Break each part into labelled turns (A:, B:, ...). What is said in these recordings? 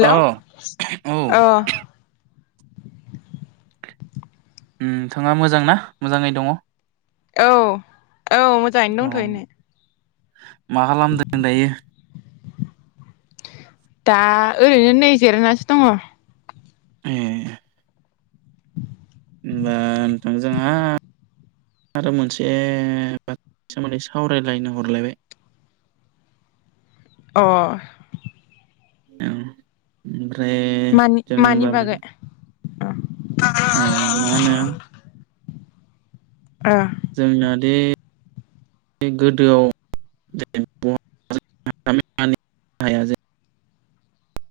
A: औ औ
B: औ‌
A: उम नोंथाङा मोजांना मोजाङै दङ।
B: औ औ मोजाङैनो दंथ'नो‌
A: मा खालामदों दायो‌
B: दा ओरैनो नै जिरायनासो दङ।
A: ए होनबा नोंथां जोंहा आरो मोनसे बाथ्रानि सोमोन्दै सावरायलायनो हरलायबाय [inaudible]
B: अ।
A: ओम उम।
B: मानि मानि बागै।
A: उम मानो।
B: अ।
A: जोंनादि गोदोआव [unintelligible]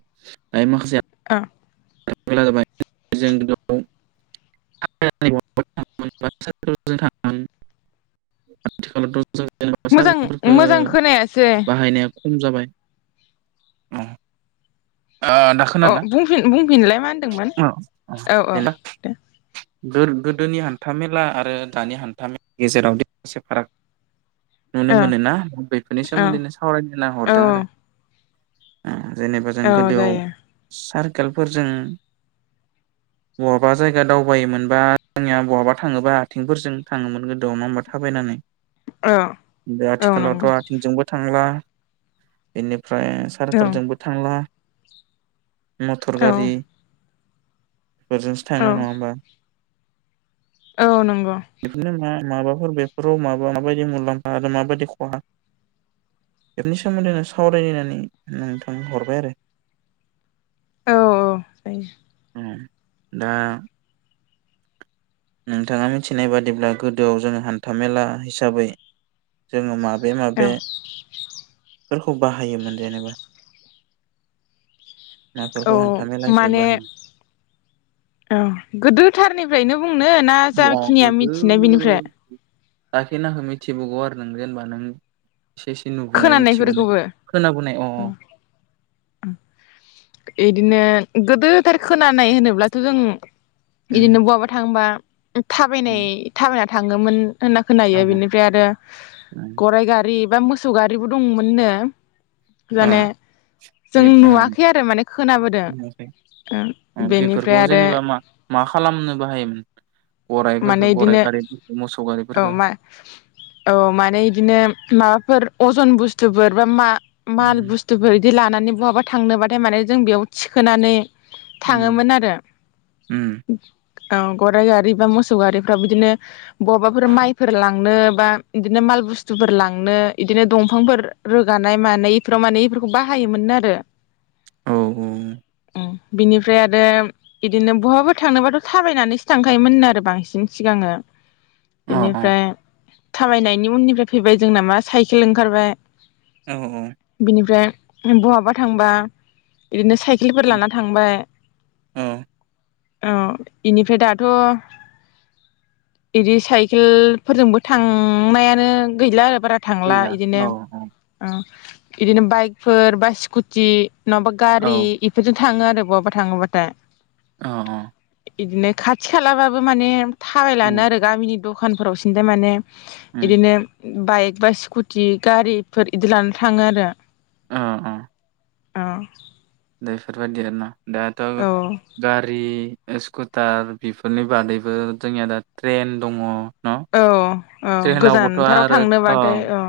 A: [unintelligible] माखासे
B: [unintelligible]
A: [unintelligible] [unintelligible] आथिखालावथ' जों जेनेबा सा
B: मोजां
A: [unintelligible] फोरखो
B: मोजां खोनायासै
A: [unintelligible] खम जाबाय अ ओ दा
B: अ
A: खोनादोना
B: बुंफिन बुंफिनलाय मा होनदोंमोन औ औ
A: [unintelligible]
B: दे
A: दोर गोदोनि हान्थामेला आरो दानि हान्थामेलानि गेजेरावदि एसे फाराग नुनो
B: औ
A: मोनोना बेफोरनि
B: औ
A: सोमोन्दैनो सावरायनो होनना
B: औ
A: हरदों आरो। उम जेन जों
B: औ
A: गोदोआव
B: जायो
A: सारकेलफोरजों बहाबा जायगा दावबायोमोनबा जोंनिया बहाबा थाङोबा आथिंफोरजों थाङोमोन गोदोआव। नङा होमबा थाबायनानै
B: औ
A: बे
B: औ नंगौ
A: आथिखालावथ' आथिंजोंबो थांला बेनि [unintelligible] फ्राय
B: औ
A: सारकोलजोंबो थांला मथर
B: औ
A: गारि बेजोंसो
B: औ
A: थाङो नङा होमबा?
B: औ नंग [unintelligible]
A: बेफोरनो मा माबाफोर बेफोराव माबा माबायदि मुलाम्फा आरो माबायदि खहा बेफोरनि सोमोन्दै सावरायलायनानै नोंथां हरबाय आरो
B: औ औ जायो।
A: [unintelligible] दा नोंथाङा मिनथिनाय बादिब्ला गोदोआव जोङो हान्थामेला हिसाबै जोङो माब बे
B: औ
A: माबे फोरखौ बाहायोमोन जेनेबा?
B: औ
A: माफोरखौ हान्था मेला हिसाबै
B: माने
A: बाहायोमोन?
B: ओह गोदोथारनि नैनो बुंनो ना जाखिनिया मिथिनाय बिनिफ्राय?
A: जाखिनाखो मिथिबोगौ आरो नों जेनेबा नों एसे एसे नुबोनाय मिथिबोनाय
B: खोनानायफोरखौबो
A: खोनाबोनाय अ अ
B: [unintelligible] इदिनो गोदोथार खोनानाय होनोब्लाथ' जों इदिनो
A: उम
B: बहाबा थांबा [unintelligible] थाबायनाय
A: उम
B: थाबायना थाङोमोन होनना खोनायो बेनिफ्राय आरो गराय गारि बा मोसौ गारिबो दंमोननो जाने
A: अ
B: जों
A: बे
B: नुवाखै आरो माने खोनाबोदों।
A: उम
B: बेनिफ्राय
A: बेफोरखौ
B: आरो
A: जेनेबा मा मा खालामनो बाहायोमोन?
B: माने
A: गराइफोरखो
B: इदिनो
A: गराइ गारिफोरखो मोसौ
B: औ
A: गारिफोरखो?
B: मा औ माने इदिनो माबाफोर अजन बुस्थुफोर बा मा माल
A: उम
B: बुस्थुफोर इदि ला नानै बहाबा थांनोबाथाय माने जों बेयाव थिखोनानै
A: उम
B: थाङोमोन आरो।
A: उम
B: [unintelligible] औ गराइ गारि बा मोसौ गारिफ्राव बिदिनो बबाफोर माइफोर लांनो बा इदिनो मा माल बुस्थुफोर लांनो इदिनो दंफांफोर रोगानाय मानाय इफोराव माने इफोरखौ बाहायोमोननो आरो।
A: औ औ
B: [unintelligible] बिनिफ्राय आरो इदिनो बहाबा थांनोबाथ' थाबायनानैसो थांखायोमोनो आरो बांसिन सिगां [unintelligible]
A: अ
B: बेनिफ्राय थाबायनायनि उननिफ्राय फैबाय जोंना मा साइखेल ओंखारबाय
A: अ औ
B: बिनिफ्राय बहाबा थांबा इदिनो स साइखेलफोर लाना थांबाय
A: औ
B: अह इनिफ्राय दाथ' इदि साइखेलफोरजोंबो थांनायानो गैला आरो बारा थांला
A: गैला
B: इदिनो
A: औ
B: ओ इदिनो बाइकफोर बा स्कुटि नङाबा
A: औ
B: गारि इफोरजों थाङो आरो बहाबा थाङोबाथाय
A: अ अ।
B: इदिनो खाथि-खालाबाबो माने थाबायलानो
A: उम
B: आरो गामिनि दखानफोरावसिनथाय माने
A: उम
B: इदिनो बाइकबा, स्कुटि गारिफोर इदि लाना थाङो आरो।
A: ओ अ।
B: औ
A: दा बेफोरबायदि आरोना दाथ'
B: औ
A: गारि स्कुटार बेफोरनि बादैबो जोंनिया दा ट्रेन दङ। न'
B: औ औ
A: ट्रेनावबोथ'
B: गोजानथाराव थांनोबाथाय औ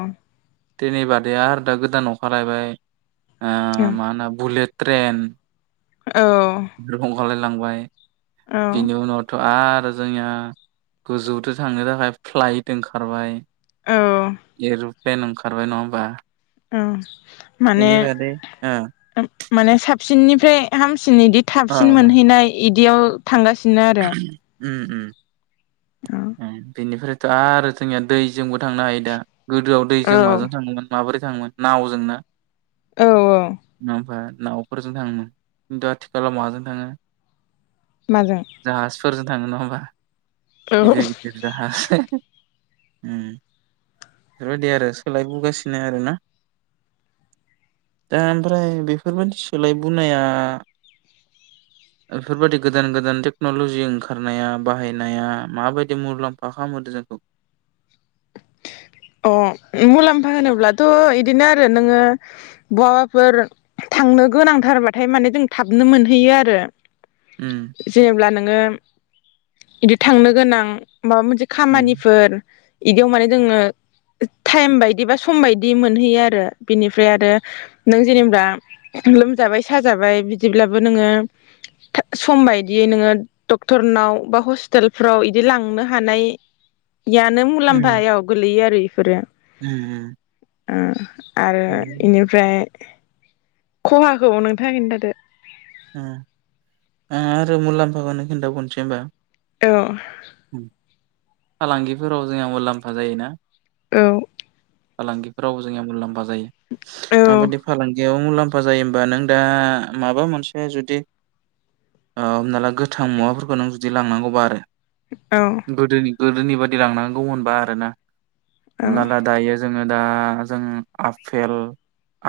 A: थिनि बादै आरो दा गोदान अखारलायबाय ओ
B: औ
A: मा होनो बुलेट ट्रेन
B: औ
A: बे अखारलाय लांबाय बिनि उनावथ' आरो जोंनिया गोजौदो थांनो थाखाय फ्लाइट ओंखारबाय।
B: औ
A: एरुप्लेन ओंखारबाय नङा होमबा
B: औ माने
A: बेनि बादै ओ
B: माने साबसिननि फ्राय हामसिन इदि थाबसिन मोनहैनाय इदियाव थांगासिनो आरो।
A: उम
B: औ
A: उम बेनिफ्रायथ' आरो जोंनिया दैजोंबो थांनो हायो दा। गोदोआव दैजों माजों
B: औ
A: थाङोमोन माबोरै थाङोमोन नावजों ना
B: औ औ
A: माबा नावफोरजों थाङोमोन खिन्थु आथिखालाव माजों थाङो
B: माजों?
A: जाहाजफोरजों थाङो नङा होमबा
B: औ
A: गिदिर-गिदिर जाहाज उम बेफोरबायदि आरो सोलायबुगासिनो आरोना। दा ओमफ्राय बेफोरबायदि सोलायबोनाया इफोरबायादि गोदान-गोदान टेक्नलजि ओंखारनाया बाहायनाया माबायदि मुलाम्फा खालामहोदों जोंखौ [inaudible]
B: अ मुलाम्फा होनोब्लाथ' इदिनो आरो नोङो बहाबाफोर थां नो गोनांथारबाथाय माने जों थाबनो मोनहैयो आरो।
A: उम
B: जेनेब्ला नोङो इदि थांनो गोनां माबा मोनसे
A: उम
B: खामानिफोर इदियाव माने जोंङो टाइम बायदि बा सम बायदि मोनहैयो आरो बिनिफ्राय आरो नों जेनेबा लोमजाबाय साजाबाय बिदिब्लाबो नोङो थाब सम बायदियै नोङो डक्टरनाव बा हस्पिटालफ्राव इदि लांनो हानाय
A: [inaudible]
B: यानो
A: उम
B: मुलाम्फायाव गोलैयो आरो इफोरो
A: उम उम।
B: ओम आरो इनिफ्राय खहाखौ नोंथाङा खोनथादो?
A: ओम ओ आरो मुलाम्फाखौनो खिन्थाबावनोसै होमबा
B: औ।
A: उम फालांगिफोराव जोंहा मुलाम्फा जायोना
B: औ।
A: फालांगिफोरावबो जोंया मुलाम्फा जायो
B: औ
A: माबादि फालांगियाव मुलाम्फ मफा जायो होमबा नों दा माबा मोनसे बे जुदि ओ हमना ला गोथां मुवाफोरखौ नों जुदि लांनांगौबा आरो।
B: औ
A: गोदोनि गोदोनि बादि लांनांगौ मोनबा आरोना
B: औ
A: हमना ला दायो जोङो दा जों आफेल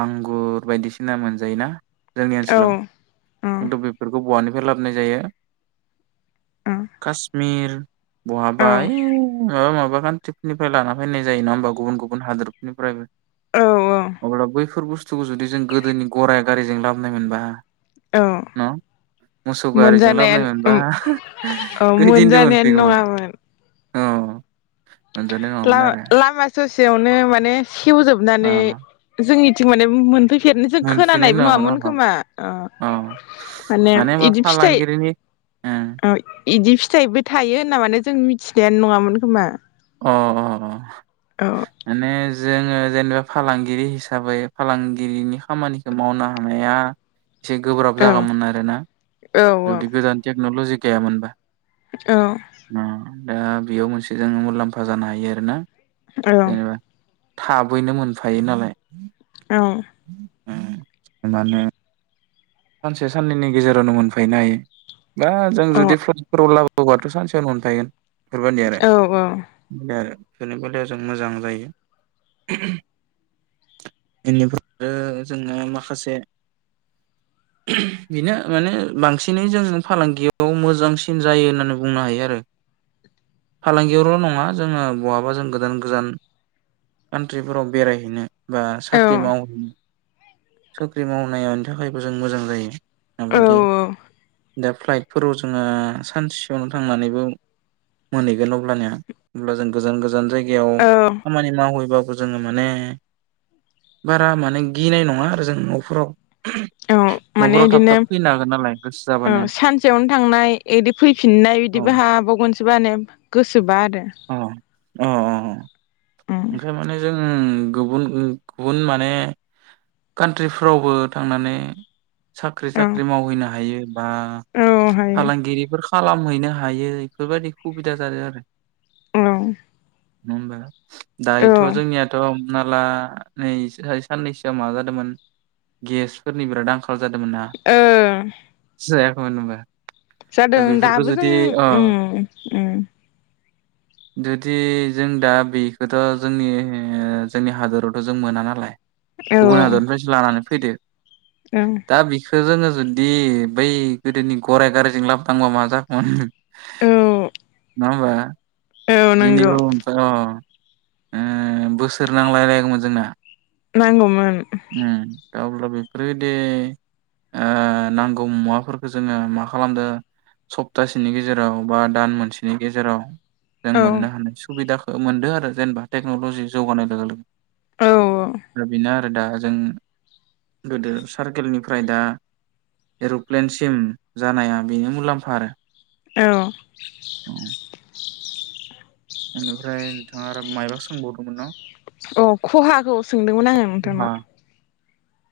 A: आंगुर बायदिसिना मोनजायोना जोंनि
B: औ
A: ओनसोलाव किन्तु बेफोरखौ बहानिफ्राय लाबनाय जायो कासमिर बहाबा
B: औ
A: ओइ माबा माबा कान्तिफोरनिफ्राय लाना फायनाय जायो नङा होमबा गुबुन गुबुन हादरफोरनिफ्रायबो
B: औ
A: अब्ला बैफोर बुस्थुखौ जुदि जों गोदोनि गराइ गारिजों लाबोनाय मोनबा
B: औ
A: न' मोसौ गारिजों
B: मोनजानायान
A: लाबोनाय मोनबा
B: उम औ
A: खैदिनदो
B: मोनजानायानो
A: मोनफैगौमोन
B: नङामोन
A: औ मोनजानाय नङामोन
B: लामा
A: आरो
B: लामा ससे सयावनो माने सेवजोबनानै
A: अ
B: जोंनिथिं माने मोनफै फेरनोजों
A: मोनफैनाय
B: खोनानायबो
A: अ
B: नङामोन खोमा अ मानेम
A: मानो होनबा
B: इदि फिथाइ
A: फालांगिरिनि ओं
B: ओ इदि फिथाइबो थायो होनना माने जों मिथिखायानो नङामोन खोमा औ
A: मानेज जोङो जेनेबा फालांगिरि हिसाबै फालांगिरिनि खामानिखौ मावनो हानाया इसे गोब्राब
B: औ
A: जागामोन आर ना
B: औ
A: जुदि गोदान टेक्न'ल'जि गैयामोनबा
B: औ
A: ओ दा बेयाव मोनसे जोङो मुलाम्फा जानो हायो आरोना
B: औ
A: जेनेबा थाबैनो मोनफायो नालाय
B: औ
A: उम मानो सानसे साननैनि गेजेरावनो मोनफायनो हायो बा जों
B: अ औ
A: जुदि फ्लाइटफोराव लाबो बबाथ' सानसेयावनो मोनफायगोन बेफोरबायदि आरो आरो इफोरनि बेलायाव जों मोजां जायो इनिफ्राय बो जोङो माखासे बेनो माने बांसिनै जों फालांगियाव मोजांसिन जायो होननानै बुंनो हायो आरो फालांगियावल' नङा जोङो बहाबा जों गोदान गोजान कान्ट्रिफोराव बेरायहैनो बा साख्रि मावो साख्रि मावनायानि थाखायबो जों मोजां जायो
B: औ
A: माबायदि दा फ्लाइटफोराव जोङो सानसेयावनो थांनानैबो मोनहैगोन अब्लानिया अब्ला जों गोजान गोजान जायगायाव
B: औ
A: खामानि मावैबा जोङो माने बारा माने गिनाय नङा जों न'फोराव
B: औ माने
A: नफोराव थाब
B: इदिनो
A: थाब फैनो हागोन नालाय गोसो जाबा
B: औ सानसेयावनो थांनाय इदि फैफिननाय
A: औ
B: बिदिबो हाबावगोनसो बानो गोसोबा आरो
A: अह अ अ
B: उम
A: अ ओंखाय माने जों उम गुबुन उम गुबुन माने कान्ट्रिफ्रावबो थांनानै साख्रि
B: औ
A: साख्रि मावहैनो हायो बा
B: औ हायो
A: फालांगिरिफोर खालामहैनो हायो इफोरबायदि खुबिदा जादो आरो
B: औ
A: नङा होमबा
B: औ
A: दायोथ' जोंनियाथ' नाला नै सोयाय साननैसोआ मा जादोमोन गेसफोरनि बिराद आंखा खाल जादोमोन ना
B: ओ
A: जायाखैमोन होमबा?
B: जादों दाबो जों उम उम
A: जुदि जों दा बि बेथ' जोंनि जोंनि हादोरावथ' जों मोना नालाय
B: औ
A: गुबुन हादरनिफ्रायसो लानानै फैदो
B: औ
A: दा बे खो जोंङो जुदि बै गोदोनि गराय गारिजों लाबनांबा मा जागोमोन नङा होमबा
B: औ नंगौ
A: दिनिबो हो ओमफ्रा‌ अ ओ बोसोर नांलायलायगौमोन जोंना
B: नांगौमोन
A: उम, दा अब्ला बेफोरबायदि ओ नांगौ मुवाफोरखौ जोंङो मा खालामदो सप्तासेनि गेजेराव बा दान मोनसेनि गेजेराव जों
B: औ
A: मोननो हानाय सुबिदाखौ मोनदो आरो जेनेबा टेक्न'लजि जौगानाय लोगो लोगो
B: औ
A: दा बेना आरो दा जों गोदो सारकेलनिफ्राय दा एर'प्लेनसिम जानाया बेनो मुलाम्फा आरो
B: औ
A: बेनिफ्राय नोंथांङा ओरो मायबा सोंबावदोंमोन ना
B: अ खहाखौ सोंदोंमोन आंङो
A: खहा
B: नोंथांनाव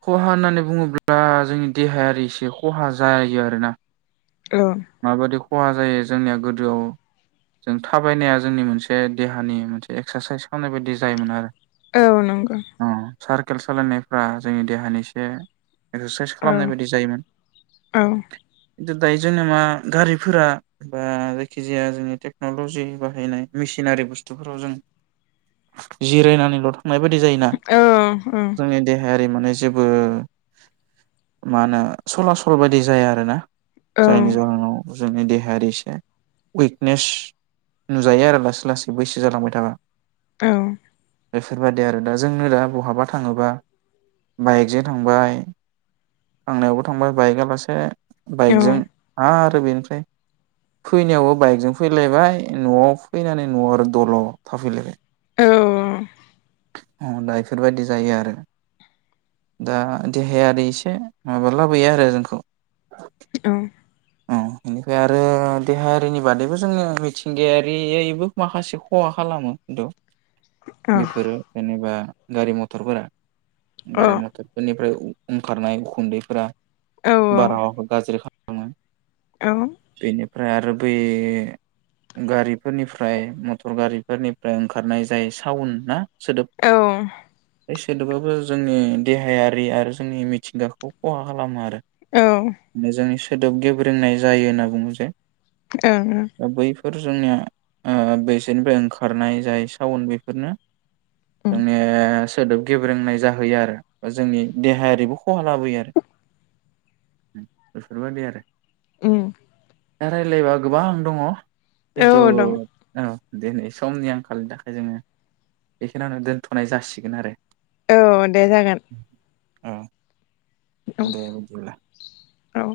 A: खहा होननानै बुंङोब्ला जोंनि देहायारि एसे खहा जायो आरोना
B: औ
A: माबादि खहा जायो जोंनिया गोदोआव जों थाबायनाया जोंनि मोनसे देहानि मोनसे एक्सारसाइस खालामनाय बायदि जायोमोन आरो
B: औ नोंगो
A: सारकेल सालायनायफ्रा जोंनि देहानिसे एसे एक्सासाइस
B: औ
A: खालामनाय बायदि जायोमोन
B: औ
A: खिन्थु दायो जोंना मा गारिफोरा बा जायखि जाया जोंनि टेक्नलजि बाहायनाय मेसिनारि बुस्थुफोराव जों जिरायनानैल' थांनाय बायदि जायोना
B: औ औ
A: जोंनि देहाया माने जेबो मा होनो सला सल बायदि जाया आरोना
B: औ
A: जायनि जाहोनाव जोंनि देहायारि एसे उइकनेस नुजायो आरो लासै लासै बैसो जालांबाय थाबा
B: औ
A: बेफोरबायदि आरो दा जोंनो दा बहाबा थांङोबा बाइकजो थांबाय थांनायावबो थांबाय बाइकआलासे
B: औ
A: बाइकजों आरो बेनिफ्राय फैनायावबो बाइकजों फैलायबाय न'आव फैनानै न'आव आरो दल' थाफैलायबाय
B: औ
A: अ दा इफोरबायदि जायो आरो दा देहाया ओरै एसे माबा लाबोयो आरो जोंखौ
B: औ
A: अ ओमफ्राय आरो देहायारिनि बादैबो जोंङो मिथिंगायारियैबो माखासे खहा खालामो खिन्थु बेफोरो जेनेबा गारि मथरफोरा
B: औ
A: गारि मथरफोरनिफ्राय ओंखारनाय उखुन्दैफोरा बारहावाखौ गाज्रि खालामो
B: औ
A: फ्राय आरो बे गारिफोरनिफ्राय मटर गारिफोरनिफ्राय ओंखारनाय जाय साउन्द ना सोदोब सेदोबाबो जोंनि देहायारि आरो जोंनि मिथिंगाखौ खहा खालामो आरो मोजांङै सोदोब गेब्रोंनाय जायो होनना बुंङो जे
B: ओ ओ
A: बेफोर जोंनिया ओ बेसोरनिफ्राय ओंखारनाय जाय साउन्द बेफोरनो जोंनि सोदोब गेब्रोंनाय जाहोयो आरो बा जोंनि देहायारिबो खहा लाबोयो आरो उ बेफोर बायदि आरो
B: [inaudible]
A: दा रायज्लायबा गोबां दङ
B: औ
A: खिन्थु
B: दं
A: औ दिनै समनि आंखालनि थाखाय जोङो बेखिनियावनो दोन्थ'नाय जासिगोन आरो
B: औ दे जागोन।
A: औ दे बिदिब्ला
B: औ